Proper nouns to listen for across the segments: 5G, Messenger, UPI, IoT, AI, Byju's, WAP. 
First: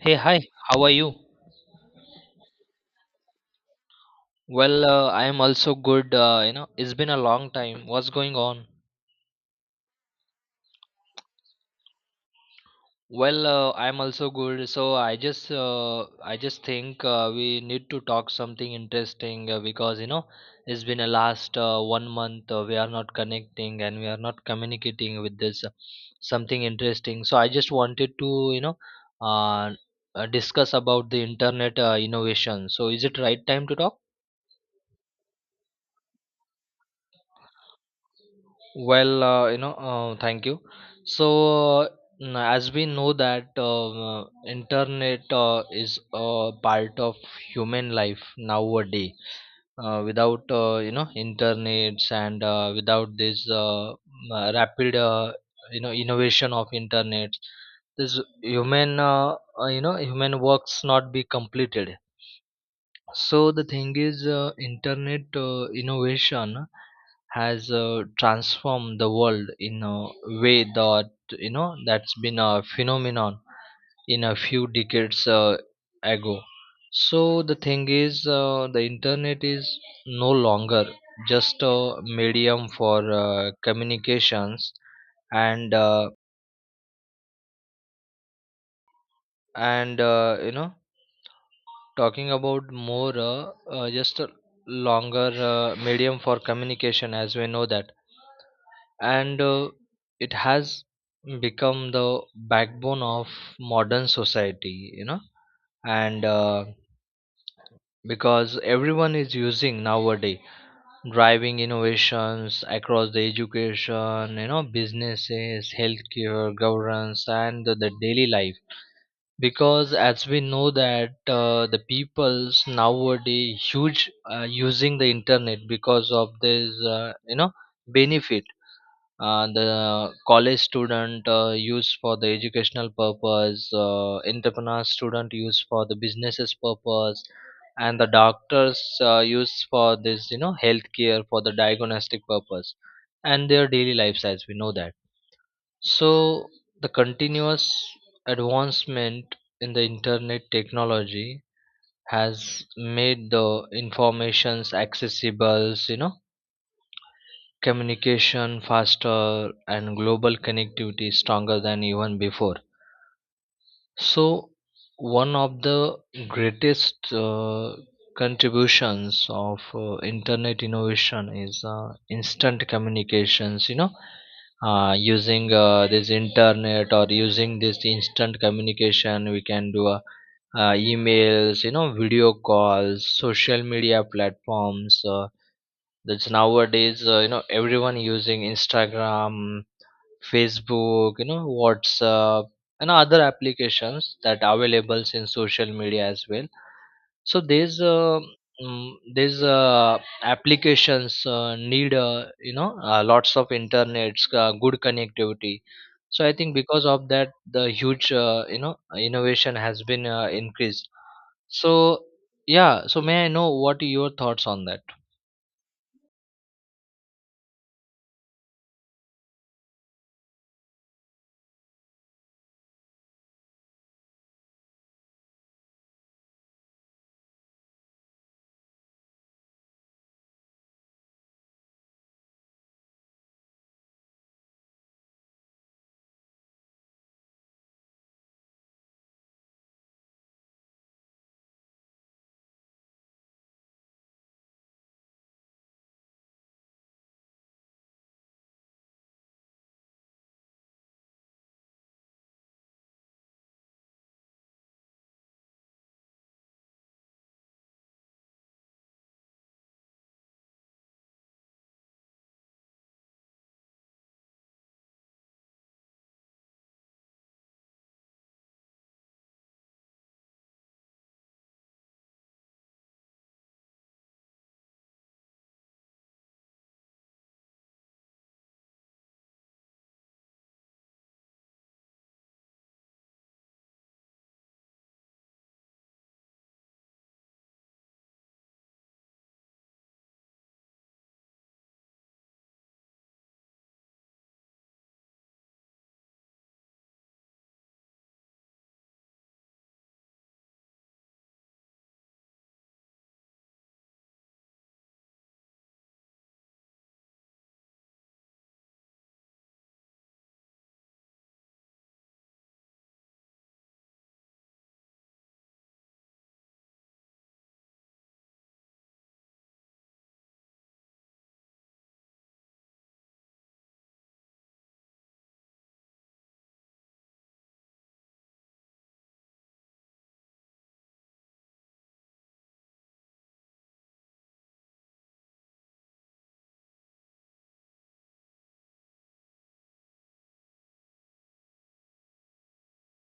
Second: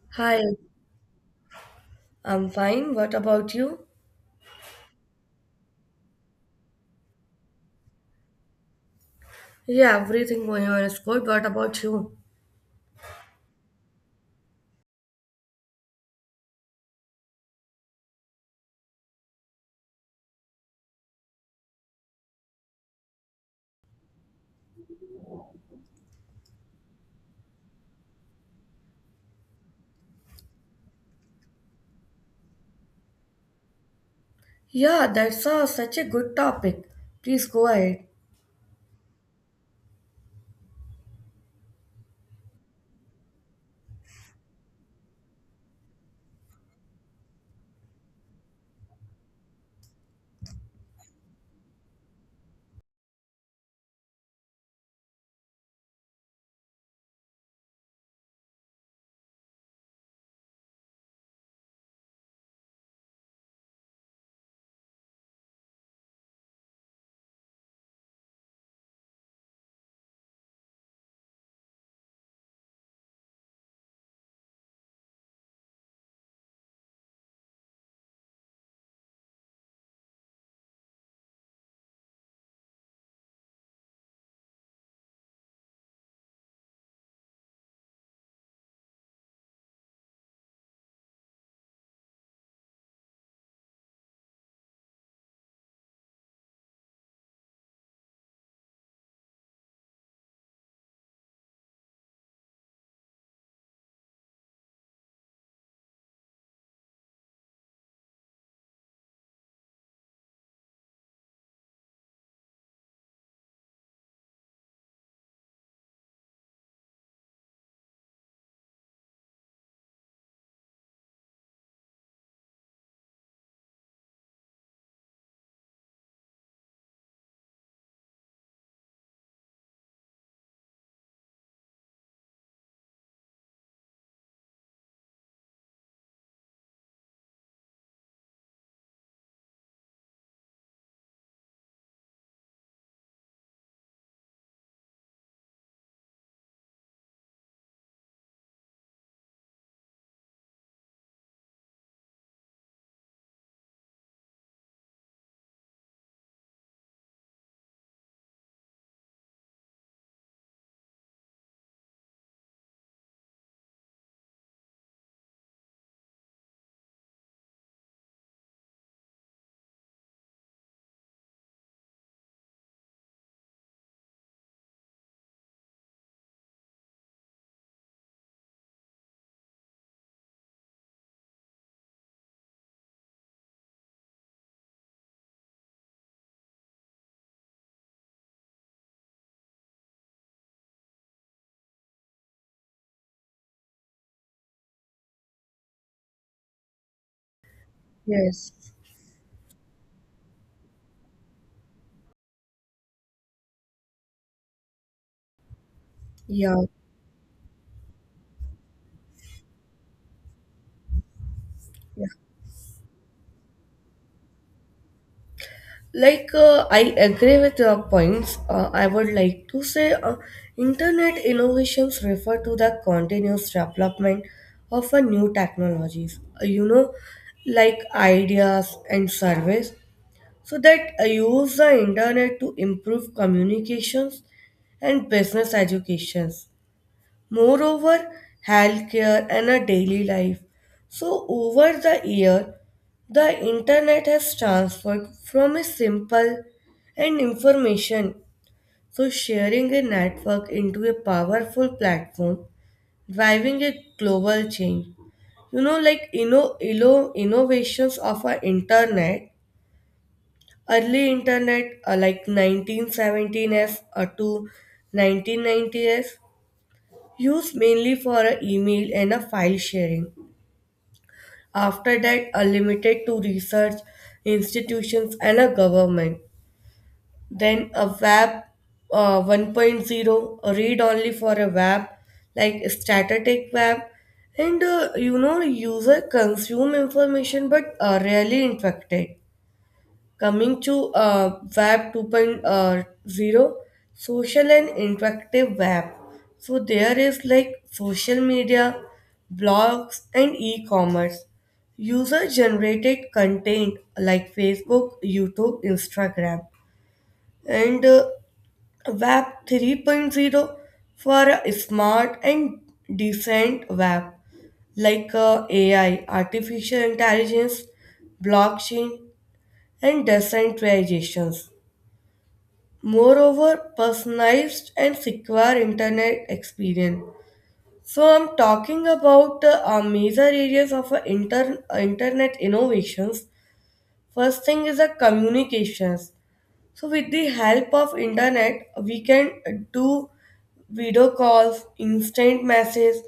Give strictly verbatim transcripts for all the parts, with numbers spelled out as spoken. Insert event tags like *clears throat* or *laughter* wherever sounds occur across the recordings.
Hey, Hi, hi, how are you? I'm fine. What about you? Well, uh, I am also good. Uh, you know, it's been a long time. What's going on? Yeah, everything going on is good. What about you? Well, uh, I am also good. So I just, uh, I just think uh, we need to talk something interesting uh, because you know, it's been a last uh, one month uh, we are not connecting and we are not communicating with this uh, something interesting. So I just wanted to, you know, uh, uh, discuss about the internet uh, innovation. So is it right time to talk? Yeah, that's a, such a good topic. Please go ahead. Well, uh, you know, uh, thank you. So, uh, n- as we know that um, uh, internet uh, is a part of human life nowadays. Uh, without uh, you know internets and uh, without this uh, m- uh, rapid uh, you know innovation of internet, this human uh, uh, you know human works not be completed. So the thing is, uh, internet uh, innovation has uh, transformed the world in a way that you know that's been a phenomenon in a few decades uh, ago. So the thing is, uh, the internet is no longer just a medium for uh, communications and uh, and uh, you know talking about more uh, uh, just a longer uh, medium for communication, as we know that, and uh, it has become the backbone of modern society, you know and, uh, because everyone is using nowadays, driving innovations across the education, you know businesses, healthcare, governance, and the, the daily life, because as we know that, uh, the people's nowadays huge uh, using the internet because of this uh, you know benefit. Uh, the college student uh, use for the educational purpose. Uh, entrepreneur student use for the businesses purpose, and the doctors uh, use for this you know healthcare for the diagnostic purpose, and their daily lives, as we know that. So, the continuous advancement in the internet technology has made the informations accessible, you know, communication faster and global connectivity stronger than even before. So, one of the greatest uh, contributions of uh, internet innovation is uh, instant communications. You know, uh, using uh, this internet or using this instant communication, we can do uh, uh, emails, you know, video calls, social media platforms. Uh, that's nowadays, uh, you know, everyone using Instagram, Facebook, you know, WhatsApp, and other applications that available in social media as well. So these uh, Yes. mm, these uh, applications uh, need uh, you know uh, lots of internet, uh, good connectivity. So I think Yeah. because of that, the huge uh, you know innovation has been uh, increased. So yeah. yeah, so may I know what your thoughts on that? Like uh, I agree with your points. Uh, I would like to say uh, internet innovations refer to the continuous development of a new technologies. Uh, you know, like ideas and service so that I use the internet to improve communications and business educations. Moreover, healthcare and a daily life. So over the year, the internet has transformed from a simple and information, so sharing a network into a powerful platform, driving a global change. You know, like you know, innovations of our internet. Early internet, uh, like nineteen seventeens or to nineteen nineties, used mainly for a email and a file sharing. After that, are limited to research institutions and a government. Then a web uh, 1.0, a read only for a web, like static web, and uh, you know user consume information but are rarely interacted. Coming to uh, Web 2.0, social and interactive web. So there is like social media, blogs, and e-commerce. User-generated content like Facebook, YouTube, Instagram, and uh, Web 3.0 for a smart and decent web like uh, A I, artificial intelligence, blockchain, and decentralizations, moreover personalized and secure internet experience. So I'm talking about uh, uh, major areas of uh, inter- uh, internet innovations. First thing is the communications. So with the help of internet we can uh, do video calls, instant message,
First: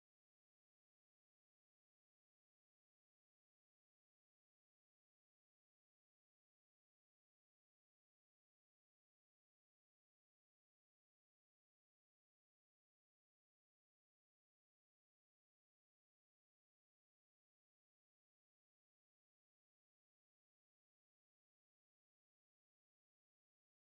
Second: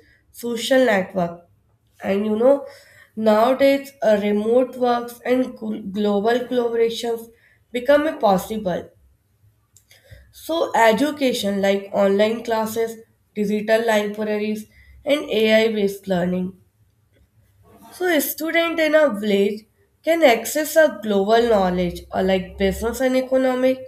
social network, and you know nowadays uh, remote works and gl- global collaborations become a possible. So, education like online classes, digital libraries, and A I based learning. So, a student in a village can access a global knowledge uh, like business and economic.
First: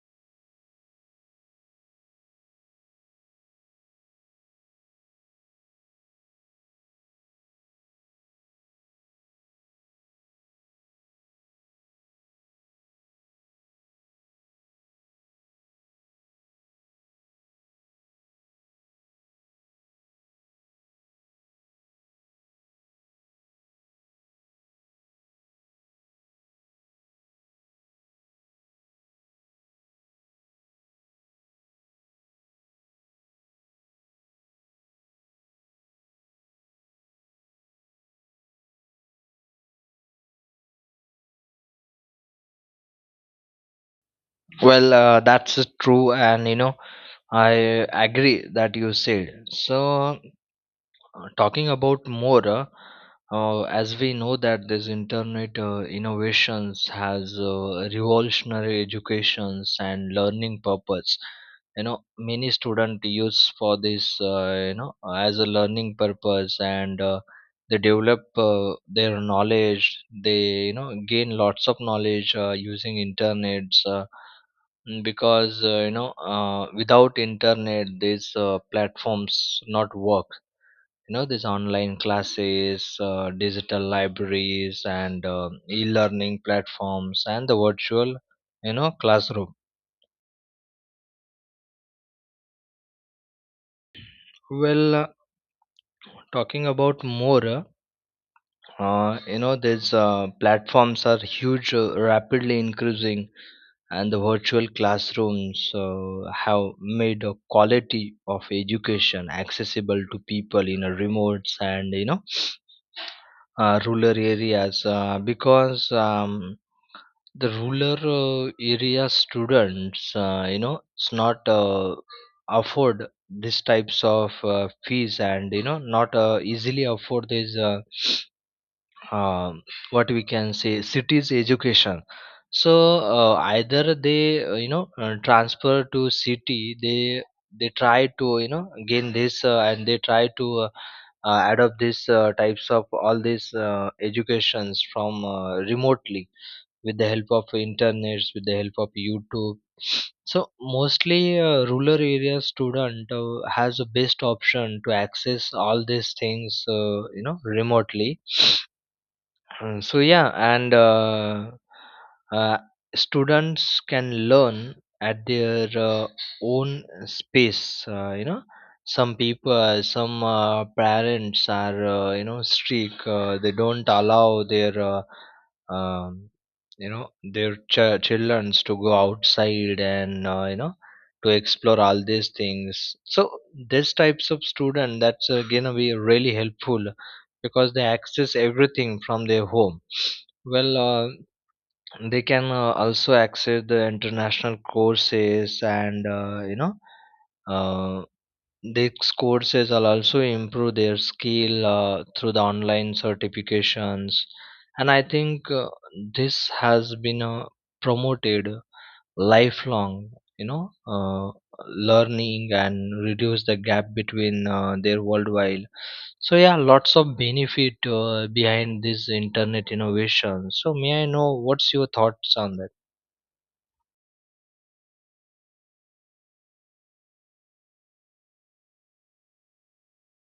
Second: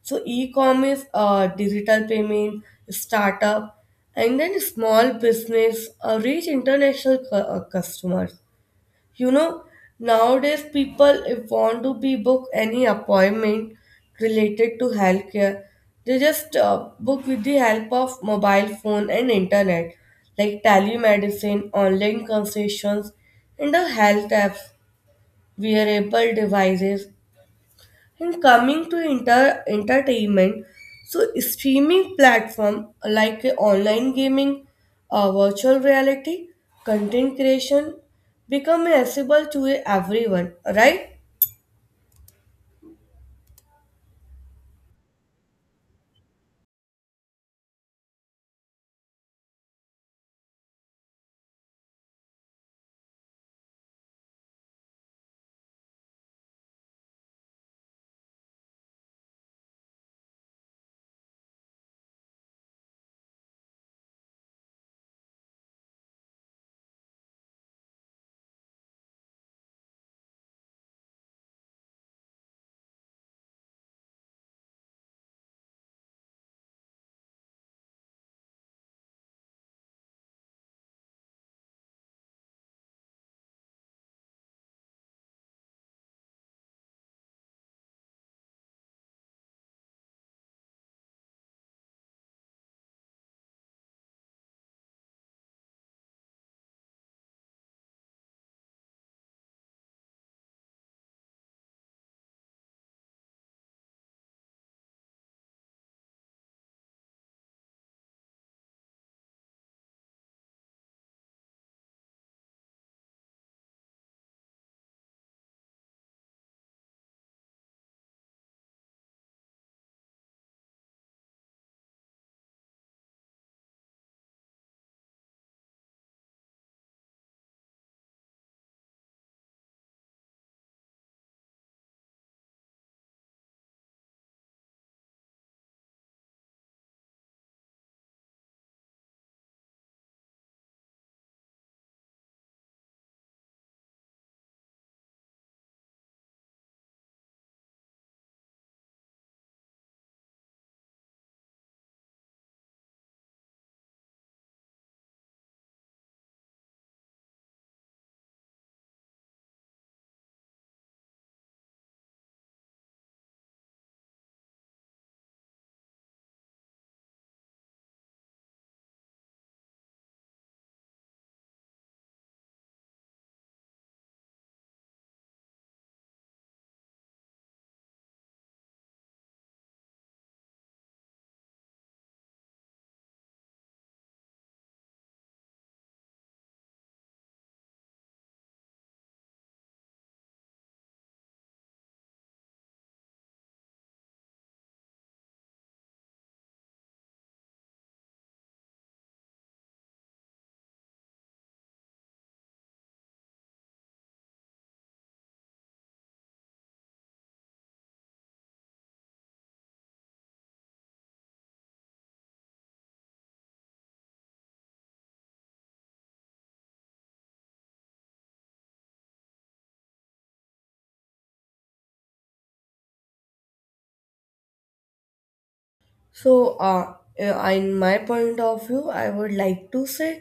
So, e commerce, uh, digital payment, startup, and then small business uh, reach international cu- uh, customers. You know, nowadays people if want to be book any appointment related to healthcare, they just uh, book with the help of mobile phone and internet, like telemedicine, online consultations, and the health apps, wearable devices, and coming to inter- entertainment, so streaming platform like uh, online gaming, uh, virtual reality, content creation become accessible to everyone, right? Well, uh, that's true, and you know I agree that you said so. Uh, talking about more, uh, uh, as we know that this internet uh, innovations has uh, revolutionary educations and learning purpose. You know many student use for this, uh, you know as a learning purpose, and uh, they develop uh, their knowledge. They you know gain lots of knowledge uh, using internets uh, Mm, because uh, you know uh, without internet these uh, platforms not work. You know these online classes, uh, digital libraries and uh, e-learning platforms and the virtual, you know classroom. Well, uh, talking about more, uh, uh, you know these uh, platforms are huge, uh, rapidly increasing. And the virtual classrooms uh, have made a quality of education accessible to people in a remote and, you know uh, rural areas, uh, because um, the rural uh, area students, uh, you know it's not uh, afford these types of uh, fees, and you know not uh, easily afford these uh, *sniffs* um what we can say cities education. So uh, either they uh, you know uh, transfer to city. They they try to you know gain this, uh, and they try to uh, uh, adopt these uh, types of all these uh, educations from uh, remotely, with the help of internets, with the help of YouTube. So mostly, uh, rural area student uh, has the best option to access all these things, uh, you know remotely Mm, so yeah and uh, uh, Students can learn at their uh, own space. uh, you know some people some uh, parents are uh, you know strict, uh, they don't allow their uh, um, you know their ch- childrens to go outside, and uh, you know to explore all these things. So these types of student, that's uh, gonna be really helpful, because they access everything from their home. Well, uh, they can uh, also access the international courses, and uh, you know uh, these courses will also improve their skill uh, through the online certifications. And I think uh, this has been uh, promoted lifelong, you know, uh, learning, and reduce the gap between uh, their worldwide. So yeah, lots of benefit uh, behind this internet innovation. So may I know what's your thoughts on that? So, uh, uh, in my point of view, I would like to say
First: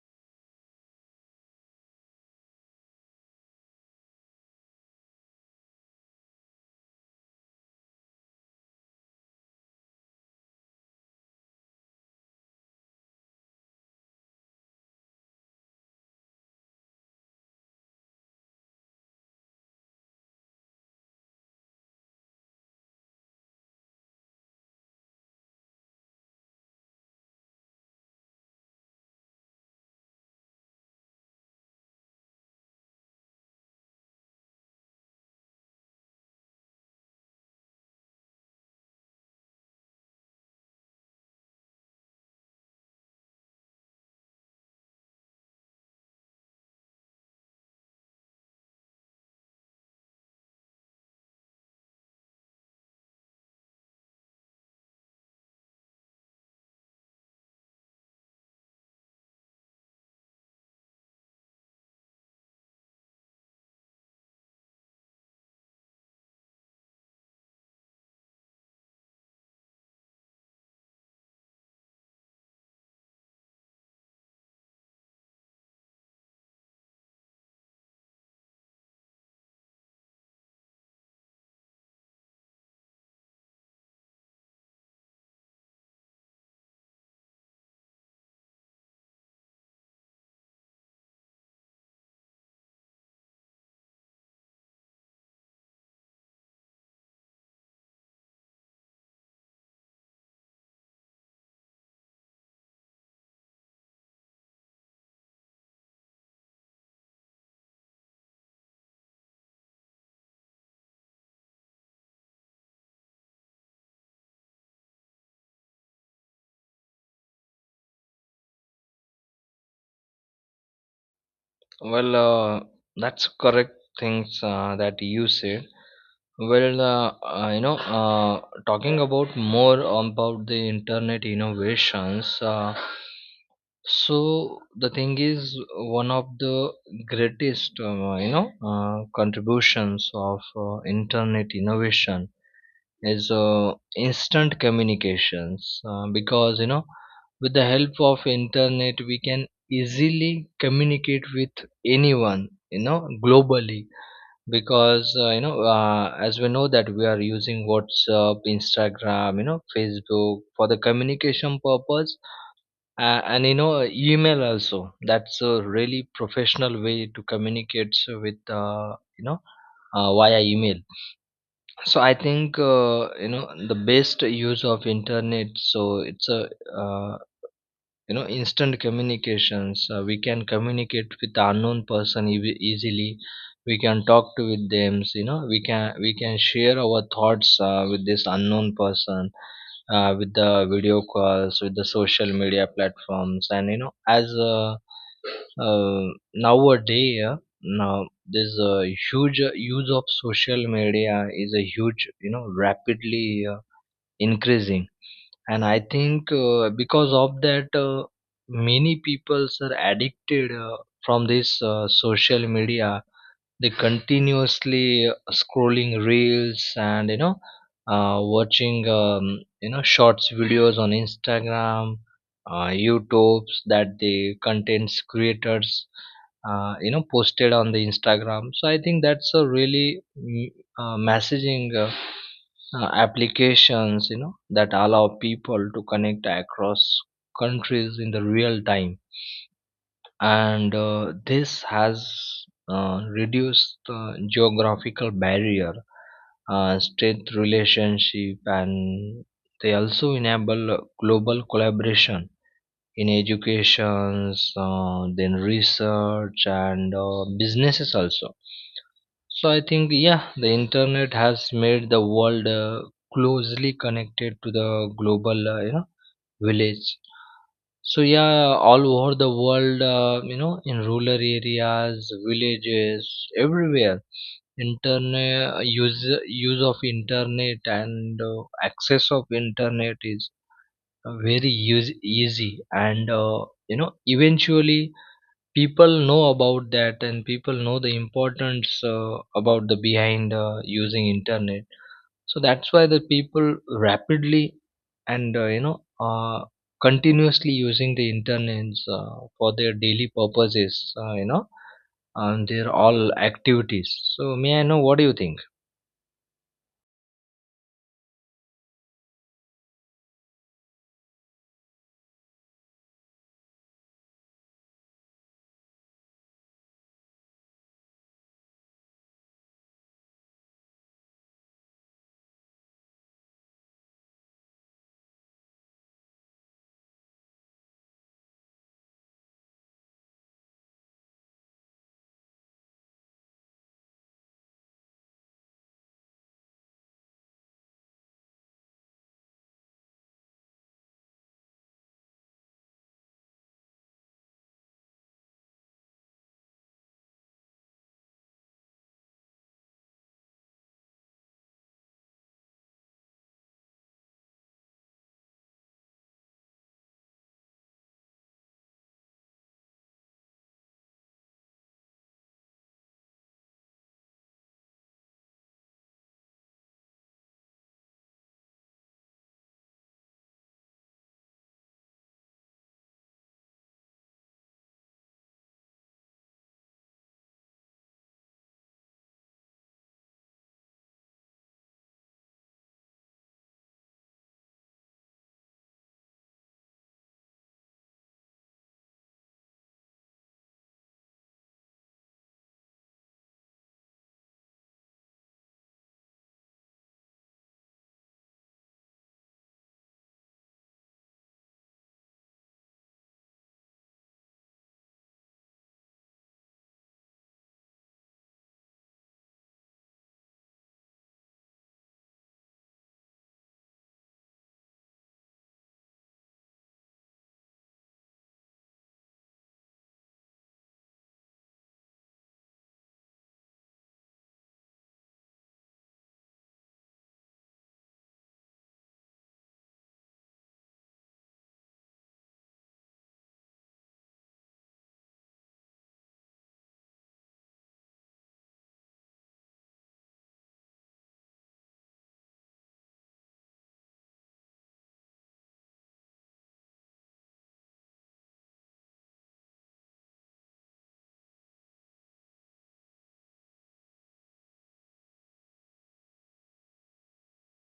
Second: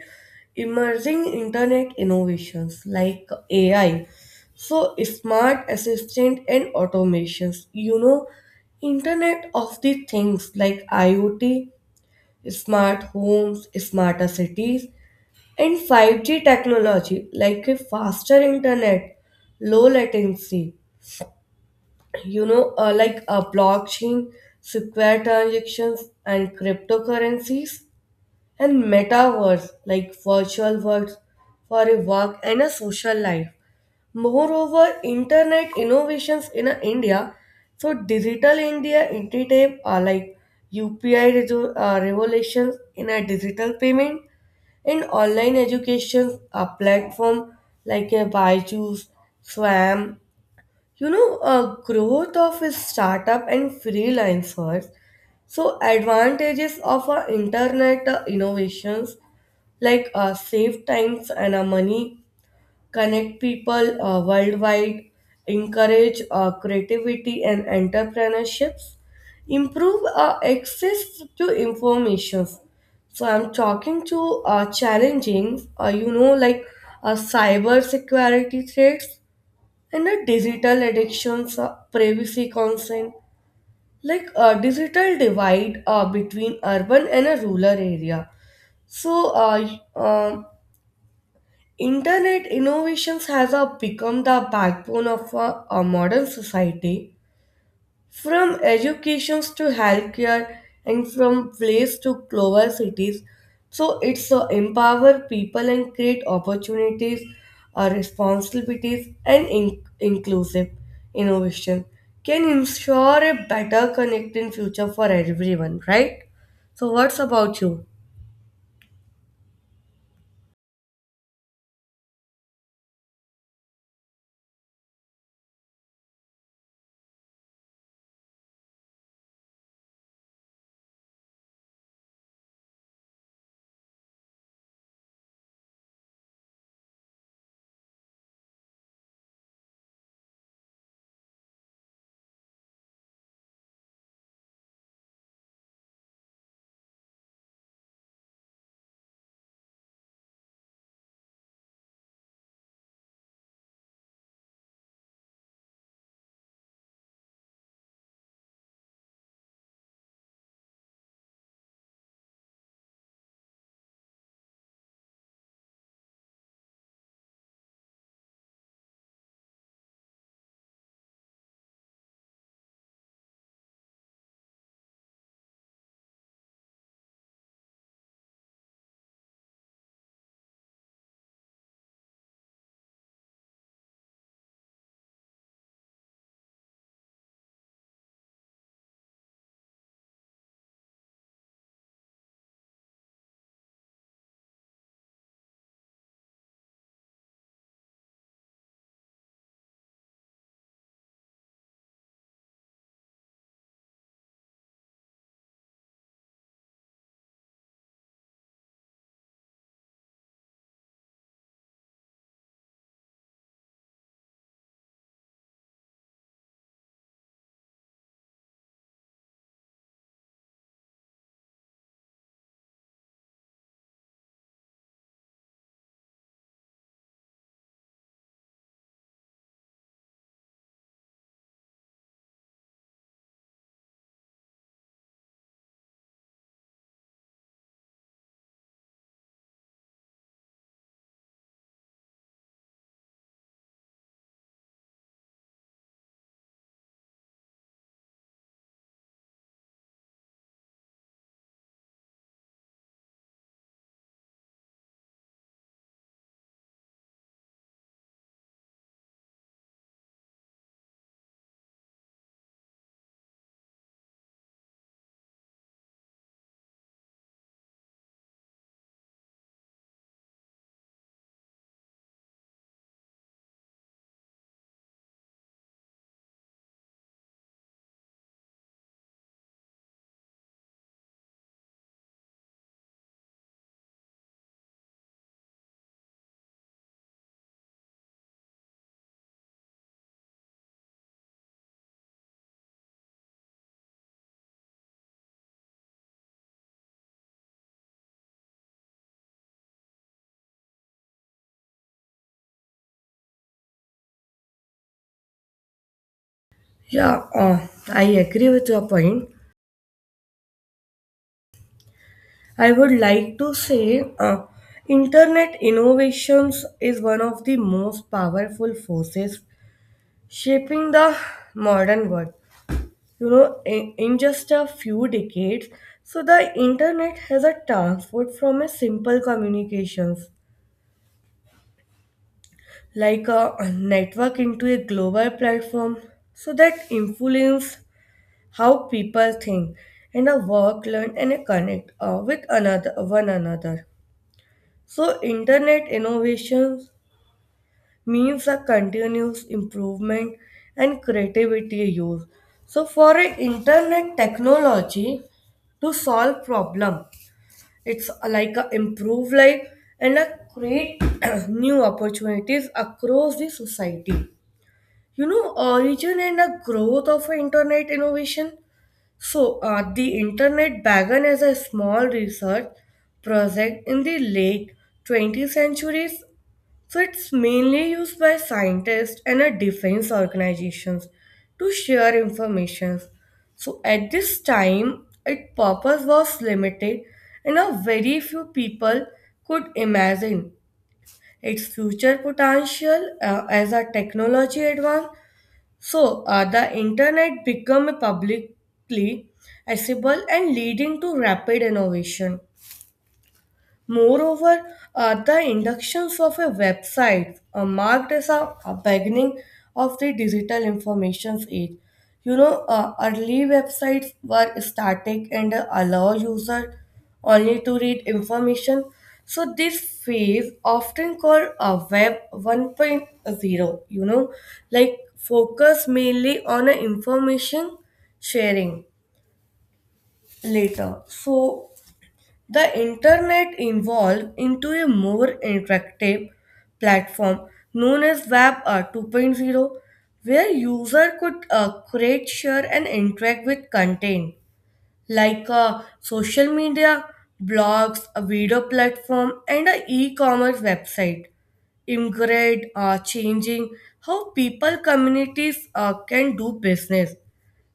emerging internet innovations like A I, so smart assistant and automations. You know, Internet of the Things like IoT, smart homes, smarter cities, and five G technology like a faster internet, low latency, you know, uh, like a blockchain, secure transactions, and cryptocurrencies, and metaverse like virtual worlds for a work and a social life. Moreover, internet innovations in uh, India, so digital India initiative are like U P I, rezo- uh, revolutions in a digital payment and online education a platform like a Byju's, Swam, you know, a growth of a startup and freelancers. So advantages of our internet uh, innovations like uh, save times and uh, money, connect people uh, worldwide, encourage uh, creativity and entrepreneurships, improve uh, access to information. So I'm talking to uh, challenging, uh, you know, like uh, cyber security threats and uh, digital addictions, uh, privacy concern, like a digital divide uh, between urban and a rural area. So, uh, y- um Internet innovations has uh, become the backbone of uh, a modern society. From educations to healthcare and from place to global cities. So it's uh, empower people and create opportunities, uh, responsibilities and in- inclusive innovation can ensure a better connecting future for everyone, right? So what's about you? Well, uh, that's correct things uh, that you said. Well, uh, uh, you know, uh, talking about more about the internet innovations. Uh, so the thing is, one of the greatest, uh, you know, uh, contributions of uh, internet innovation is uh, instant communications, uh, because, you know with the help of internet we can easily communicate with anyone, you know globally, because, uh, you know uh, as we know that we are using WhatsApp, Instagram, you know Facebook for the communication purpose. Uh, and you know email also, that's a really professional way to communicate with, uh, you know uh, via email. So I think, uh, you know the best use of internet, so it's a, uh, you know instant communications. Uh, we can communicate with the unknown person ev- easily. We can talk to with them, you know we can we can share our thoughts uh, with this unknown person, uh, with the video calls, with the social media platforms. And you know as uh, uh, nowadays uh, now there's a huge uh, use of social media, is a huge, you know rapidly uh, increasing. And I think uh, because of that, uh, many people are addicted uh, from this uh, social media. They continuously uh, scrolling reels and, you know uh, watching um, you know shorts videos on Instagram, uh, YouTubes that the contents creators uh, you know posted on the Instagram. So I think that's a really mm, uh, messaging, uh, uh, applications you know that allow people to connect across countries in the real time. And uh, this has uh, reduced the geographical barrier, uh, strength relationship, and they also enable uh, global collaboration in educations, uh, then research and uh, businesses also. So I think yeah, the internet has made the world uh, closely connected to the global, uh, you know village. So yeah, all over the world, uh, you know, in rural areas, villages, everywhere, internet use use of internet and uh, access of internet is very use, easy, and uh, you know, eventually people know about that, and people know the importance uh, about the behind uh, using internet. So that's why the people rapidly, and uh, you know uh, continuously using the internet uh, for their daily purposes, uh, you know and their all activities. So may I know what do you think? Yeah, uh, I agree with your point. I would like to say uh, internet innovations is one of the most powerful forces shaping the modern world. You know, in, in just a few decades, so the internet has a transformed from a simple communications like a a network into a global platform so that influence how people think and a work, learn and a connect uh, with another one another. So internet innovations means a continuous improvement and creativity use. So for an internet technology to solve problem, it's like a improve life and a create *clears throat* new opportunities across the society. You know origin and the growth of a internet innovation. So uh, the internet began as a small research project in the late twentieth centuries so it's mainly used by scientists and uh, defense organizations to share information. So at this time, its purpose was limited and a very few people could imagine its future potential uh, as a technology advance. So uh, the internet became publicly accessible and leading to rapid innovation. Moreover, uh, the inductions of a website uh, marked as a, a beginning of the digital information age. You know, uh, early websites were static and uh, allow user only to read information. So this phase often called a web 1.0, you know, like focus mainly on uh, information sharing later. So the internet evolved into a more interactive platform known as Web uh, 2.0, where users could uh, create, share, and interact with content like uh, social media, blogs, a video platform, and an e-commerce website. Immigrate, uh, changing how people communities uh, can do business,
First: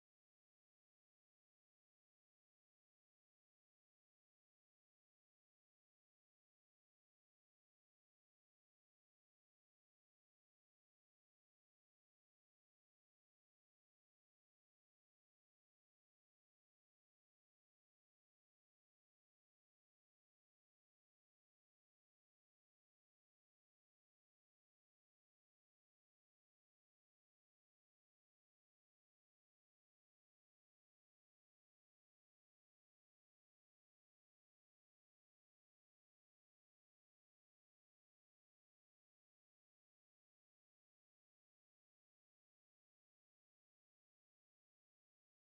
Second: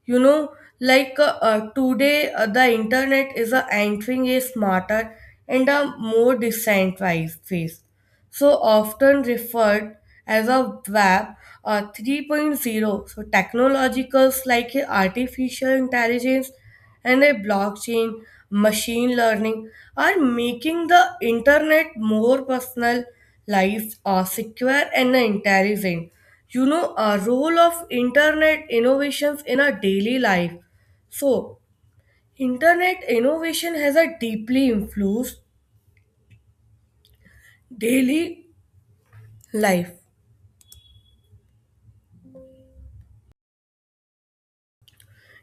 you know, like uh, uh, today uh, the internet is uh, entering a smarter and a more decentralized phase so often referred as a W A P or 3.0. So technologicals like a artificial intelligence and a blockchain, machine learning are making the internet more personal, lives are secure and intelligent. You know, a role of internet innovations in our daily life. So, internet innovation has a deeply influenced daily life.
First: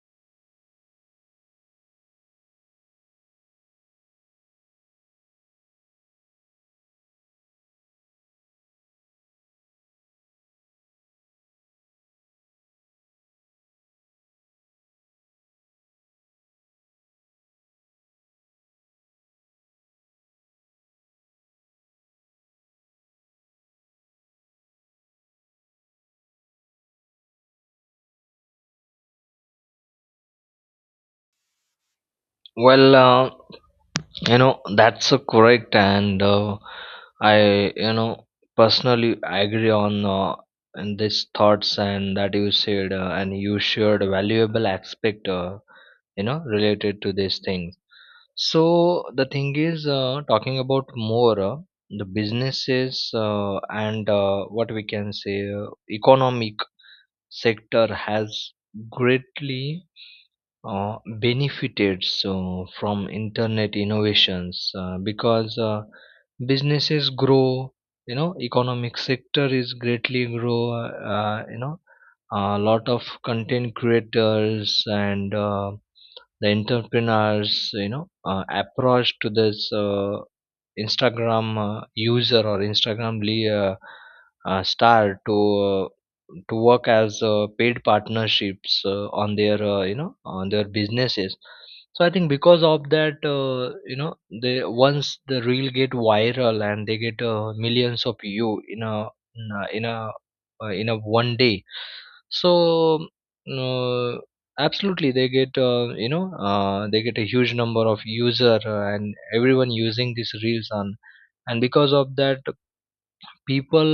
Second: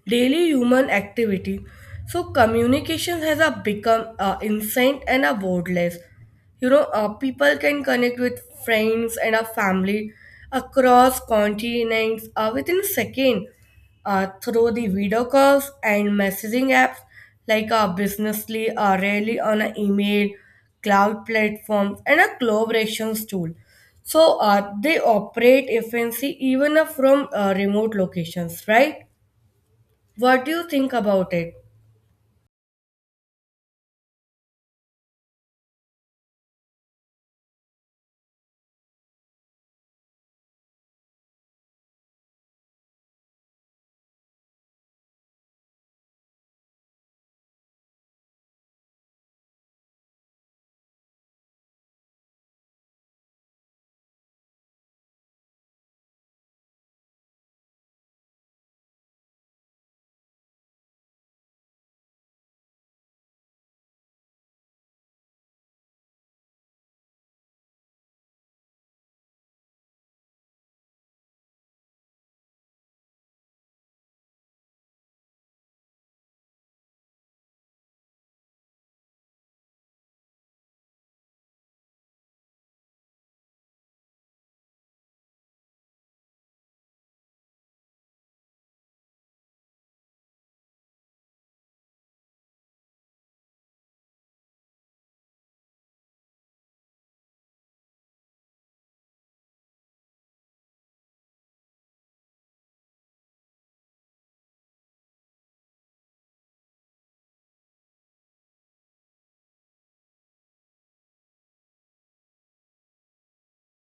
Daily human activity. So communication has a become uh, instant and a wordless. You know, uh, people can connect with friends and a family across continents uh, within a second uh, through the video calls and messaging apps like uh, Businessly, uh, rarely on an email, cloud platforms, and a collaborations tool. So uh, they operate efficiently even uh, from uh, remote locations, right? What do you think about it? Well, uh, you know that's uh, correct, and uh, I, you know personally agree on, uh, and these thoughts and that you said, uh, and you shared a valuable aspect, uh, you know related to these things. So the thing is, uh, talking about more, uh, the businesses uh, and, uh, what we can say, uh, economic sector has greatly uh, benefited, so from internet innovations, uh, because uh, businesses grow. You know, economic sector is greatly grow. Uh, you know, a lot of content creators and uh, the entrepreneurs you know uh, approach to this uh, Instagram uh, user or Instagram le- uh, uh, star to, uh, to work as uh, paid partnerships uh, on their, uh, you know on their businesses. So I think because of that, uh, you know they, once the reel get viral and they get uh, millions of you in a in a in a, uh, in a one day. So uh, absolutely, they get uh, you know uh, they get a huge number of user, uh, and everyone using these reels on, and because of that, people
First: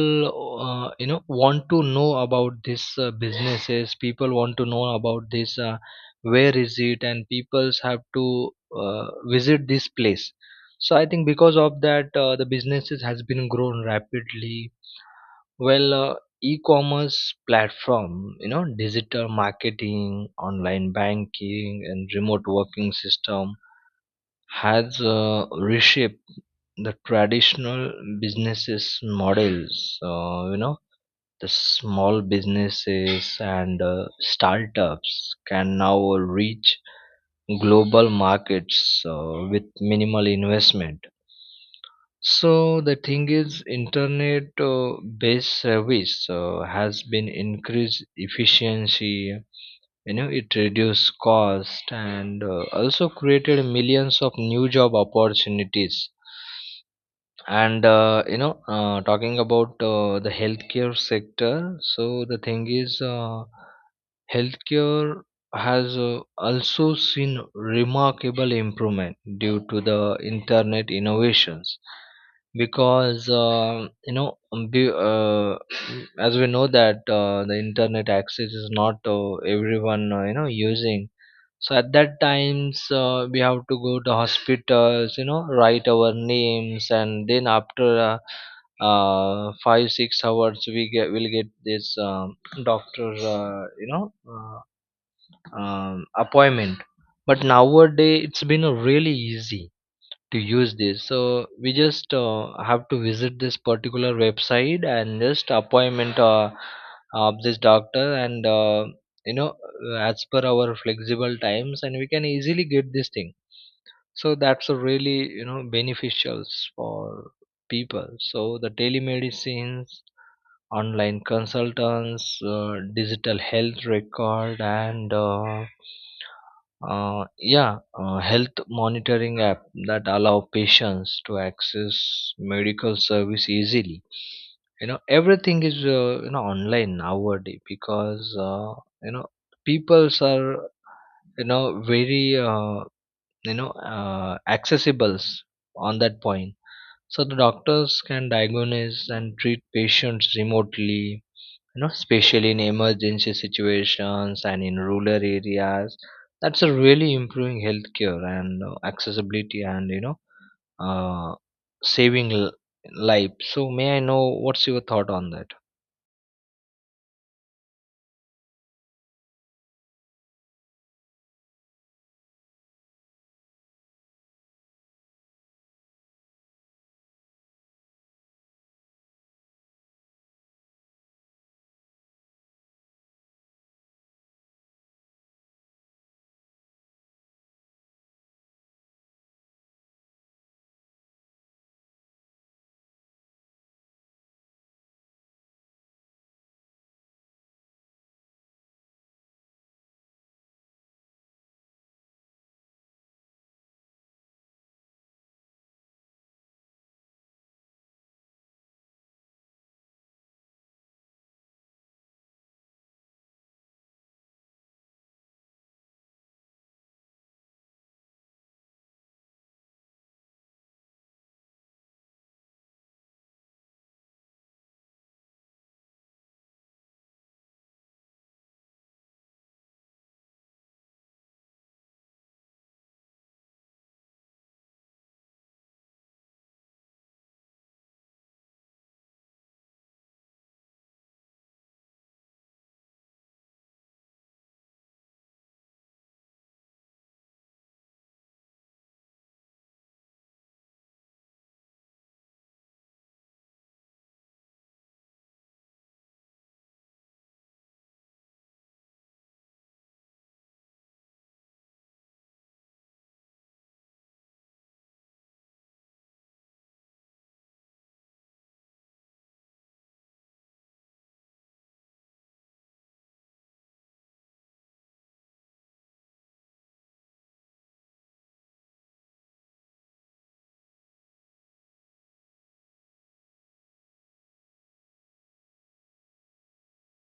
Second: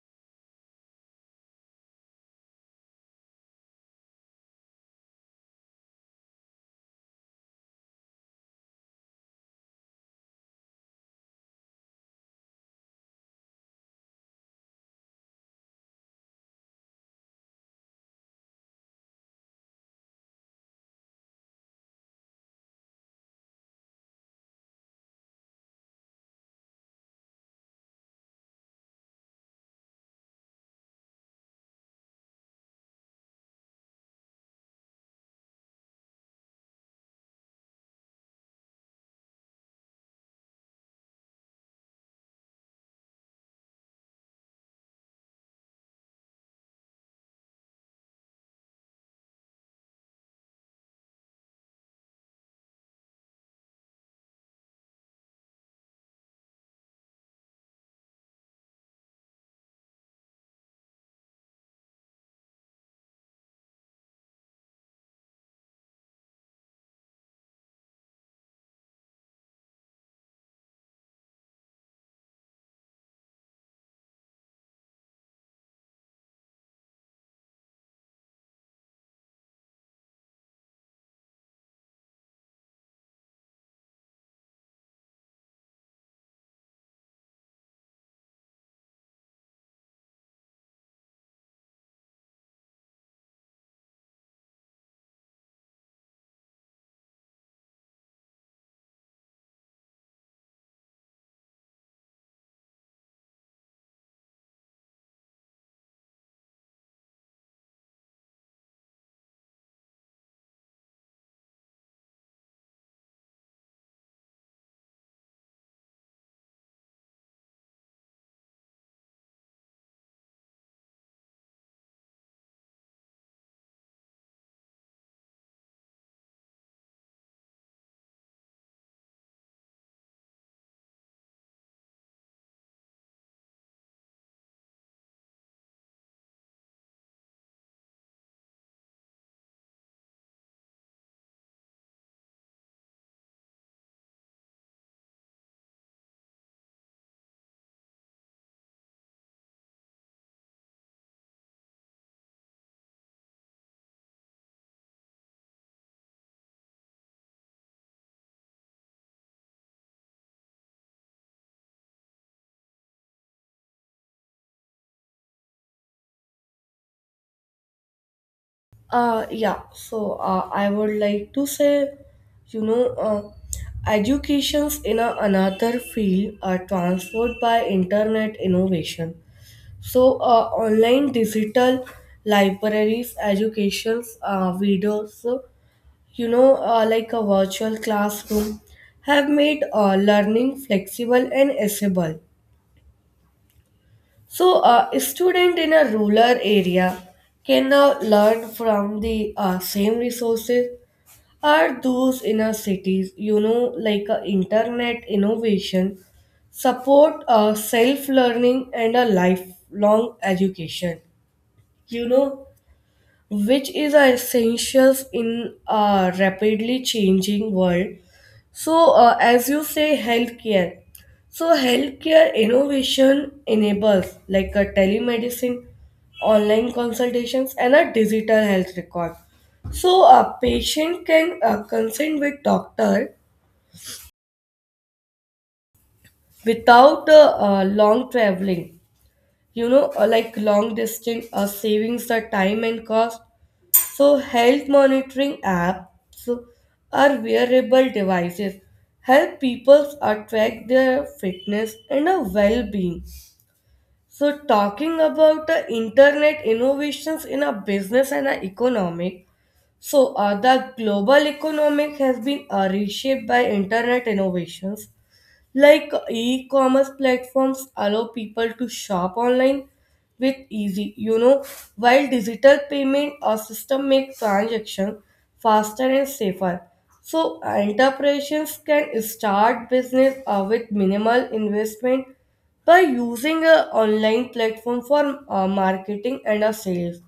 uh, you know want to know about this uh, businesses. People want to know about this. Uh, where is it? And people's have to uh, visit this place. So I think because of that, uh, the businesses has been grown rapidly. Well, uh, e-commerce platform, you know, digital marketing, online banking, and remote working system has uh, reshaped the traditional businesses models. Uh, you know, the small businesses and uh, startups can now reach global markets uh, with minimal investment. So the thing is, internet uh, based service uh, has been increased efficiency. You know, it reduced cost and uh, also created millions of new job opportunities. And uh, you know, uh, talking about uh, the healthcare sector. So the thing is. Uh, healthcare has uh, also seen remarkable improvement due to the internet innovations, because uh, you know um, be- uh, as we know that uh, the internet access is not uh, everyone uh, you know using. So at that times, uh, we have to go to hospitals, you know, write our names, and then after uh, uh, five six hours we get will get this um, doctor, uh, you know, uh, um, appointment. But nowadays it's been really easy to use this, so we just uh, have to visit this particular website and just appointment uh, of this doctor and, uh, you know uh, as per our flexible times, and we can easily get this thing. So that's a really, you know beneficials for people. So the telemedicines, online consultants, uh, digital health record, and uh, uh, yeah, uh, health monitoring app that allow patients to access medical service easily. You know, everything is uh, you know online nowadays, because uh, you know peoples are, you know very uh, you know uh, accessibles on that point. So the doctors can diagnose and treat patients remotely, you know especially in emergency situations and in rural areas. That's a really improving healthcare and uh, accessibility, and you know uh, saving l- life. So may I know what's your thought on that? Uh, yeah, so uh, I would like to say, you know, uh, educations in a, another field are transformed by internet innovation. So, uh, online digital libraries, educations, uh, videos, you know, uh, like a virtual classroom, have made uh, learning flexible and accessible. So, uh, a student in a rural area can now learn from the uh, same resources are those in a cities, you know, like uh, internet innovation, support uh, self learning, and a lifelong education, you know, which is uh, essential in a rapidly changing world. So, uh, as you say, healthcare. So, healthcare innovation enables like a telemedicine, online consultations, and a digital health record. So, a patient can uh, consult with doctor without uh, uh, long traveling. You know, uh, like long distance, uh, savings the time and cost. So, health monitoring apps are wearable devices help people uh, track their fitness and a well-being. So, talking about the internet innovations in a business and a economic. So, uh, the global economic has been uh, reshaped by internet innovations like e-commerce platforms allow people to shop online with easy, you know, while digital payment or system make transaction faster and safer. So enterprises can start business uh, with minimal investment by using a online platform for uh, marketing and uh, sales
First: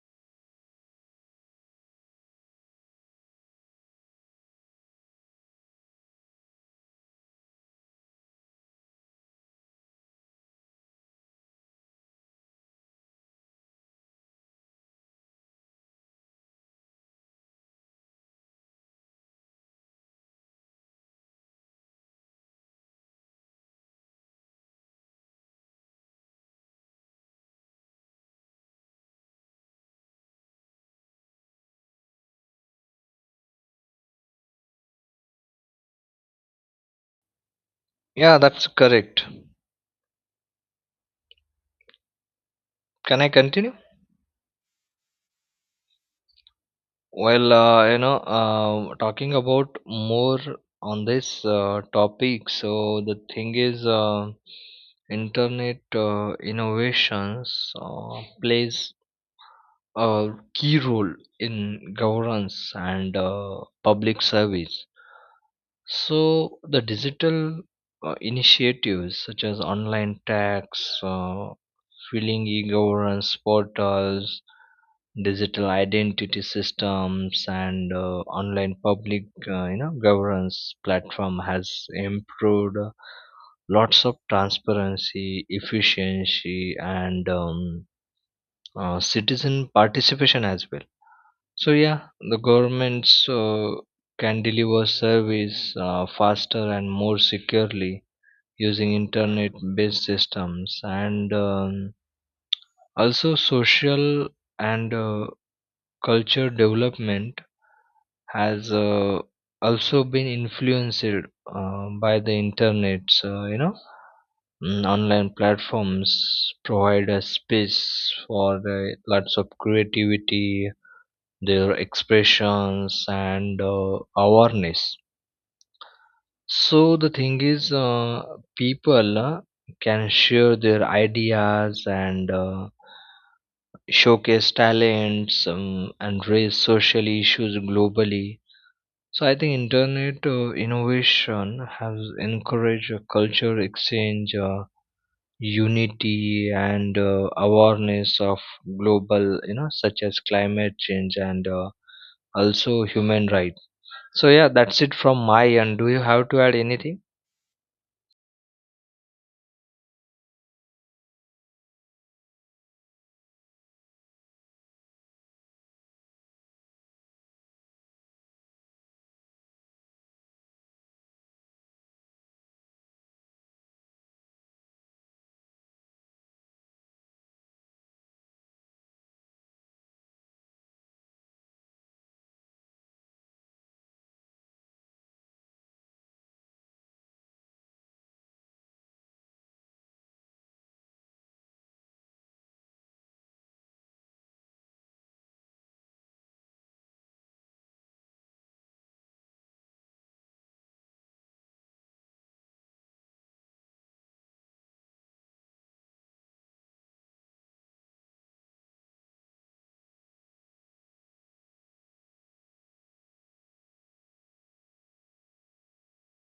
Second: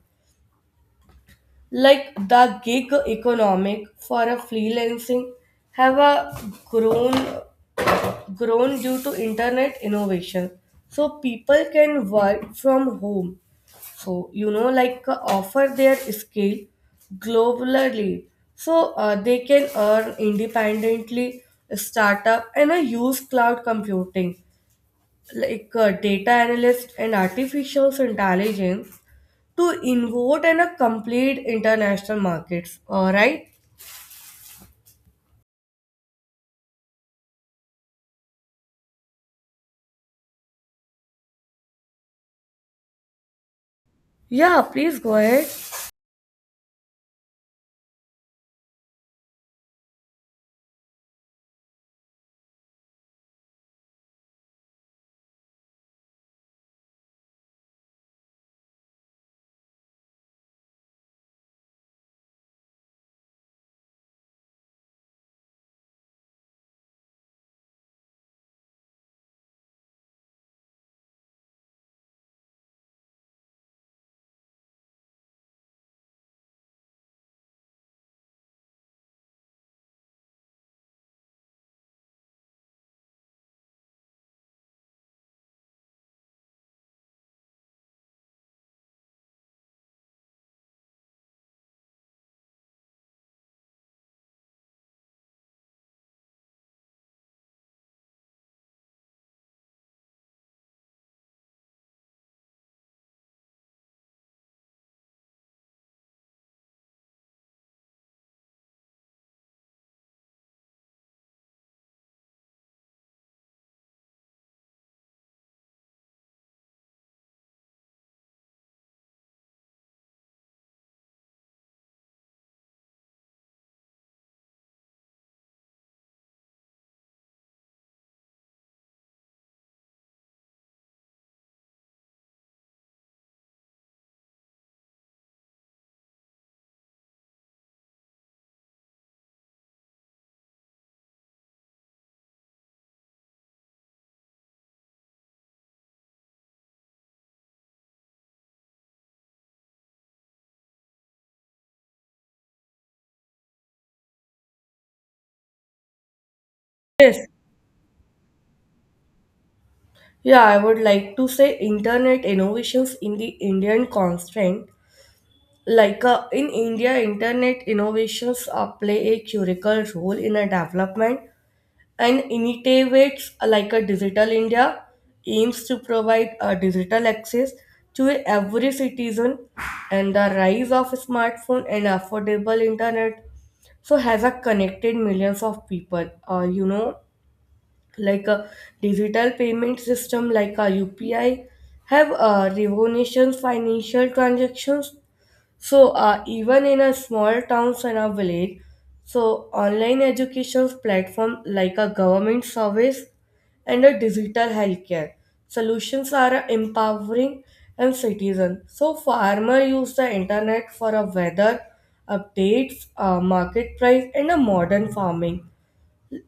like the gig economic for a freelancing have a grown grown due to internet innovation, so people can work from home, so you know like uh, offer their skill globally, so uh, they can earn independently, start up and uh, use cloud computing like uh, data analyst and artificial intelligence to innovate and uh, complete international markets, all right. Yeah, that's correct. Can I continue? Yeah, please go ahead. Well, uh, you know uh, talking about more on this uh, topic. So the thing is, uh, internet uh, innovations uh, plays a key role in governance and uh, public service. So, the digital uh, initiatives such as online tax, uh, filling e governance portals, digital identity systems, and uh, online public, uh, you know, governance platform has improved lots of transparency, efficiency, and um, uh, citizen participation as well. So yeah, the governments uh, can deliver service uh, faster and more securely using internet-based systems, and um, also social and uh, culture development has uh, also been influenced uh, by the internet. So, you know, Mm, online platforms provide a space for uh, lots of creativity, their expressions and uh, awareness. So the thing is, uh, people uh, can share their ideas and uh, showcase talents, um, and raise social issues globally. So I think internet uh, innovation has encouraged a culture exchange, uh, unity and uh, awareness of global, you know such as climate change and uh, also human rights. So yeah, that's it from my end. Do you have to add anything? Yes. Yeah, I would like to say internet innovations in the Indian constraint. Like uh, in India, internet innovations uh, play a critical role in a development and initiatives uh, like a digital India aims to provide a digital access to every citizen, and the rise of smartphone and affordable internet so has a connected millions of people, uh, you know, like a digital payment system like a U P I have uh, revolutionized financial transactions. So uh, even in a small towns and a village, so online education platform like a government service and a digital healthcare solutions are empowering and citizen. So farmer use the internet for a weather updates, uh, market price, and a modern farming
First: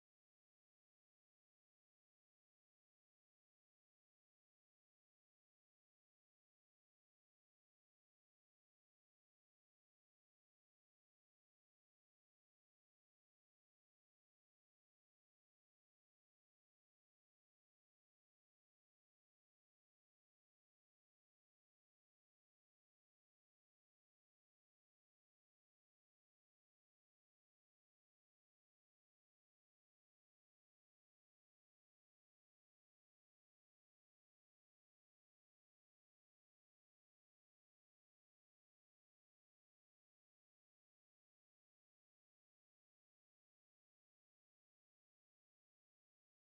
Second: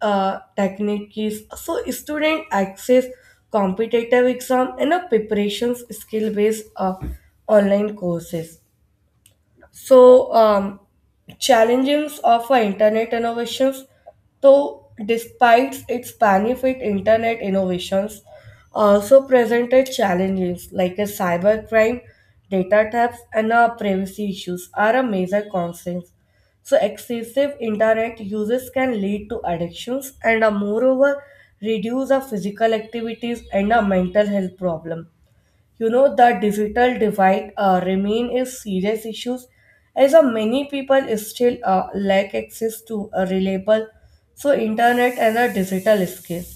uh, techniques. So student access competitive exam and a preparations skill based uh, online courses. So, um, challenges of a internet innovations. Though, despite its benefit, internet innovations also presented challenges like a cybercrime, data thefts, and uh, privacy issues are a major concerns. So, excessive internet uses can lead to addictions and, uh, moreover, reduce the physical activities and a mental health problem. You know the digital divide uh, remain a serious issues as uh, many people still uh, lack access to a reliable so internet and a digital skills.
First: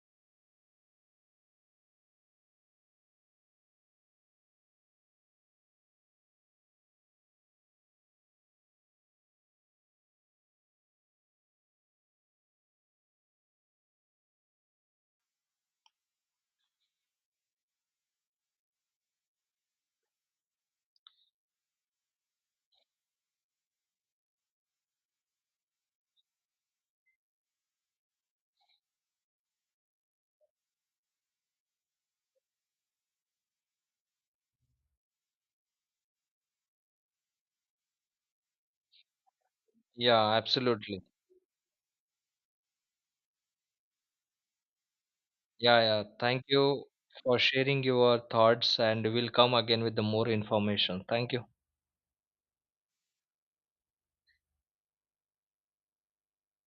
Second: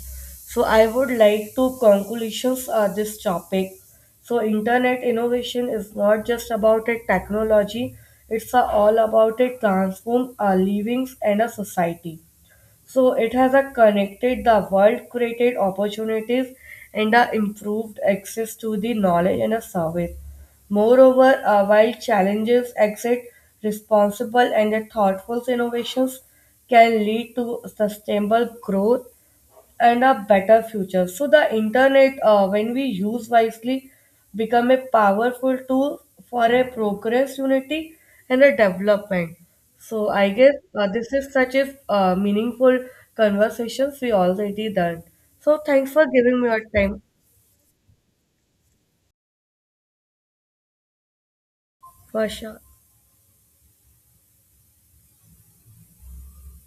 So I would like to conclusions uh, this topic. So internet innovation is not just about a technology, it's uh, all about a transform our livings and a society. So it has a connected the world, created opportunities, and a improved access to the knowledge and a service. Moreover, uh, while challenges exist, responsible and thoughtful innovations can lead to sustainable growth and a better future. So the internet, uh, when we use wisely, become a powerful tool for a progress, unity, and a development. So I Yeah, guess uh, absolutely. this is such a uh, meaningful conversations we already done. So Yeah, thanks yeah. for giving Thank me your you time for sharing your thoughts, and we'll come again with the more information. Thank you. for sure.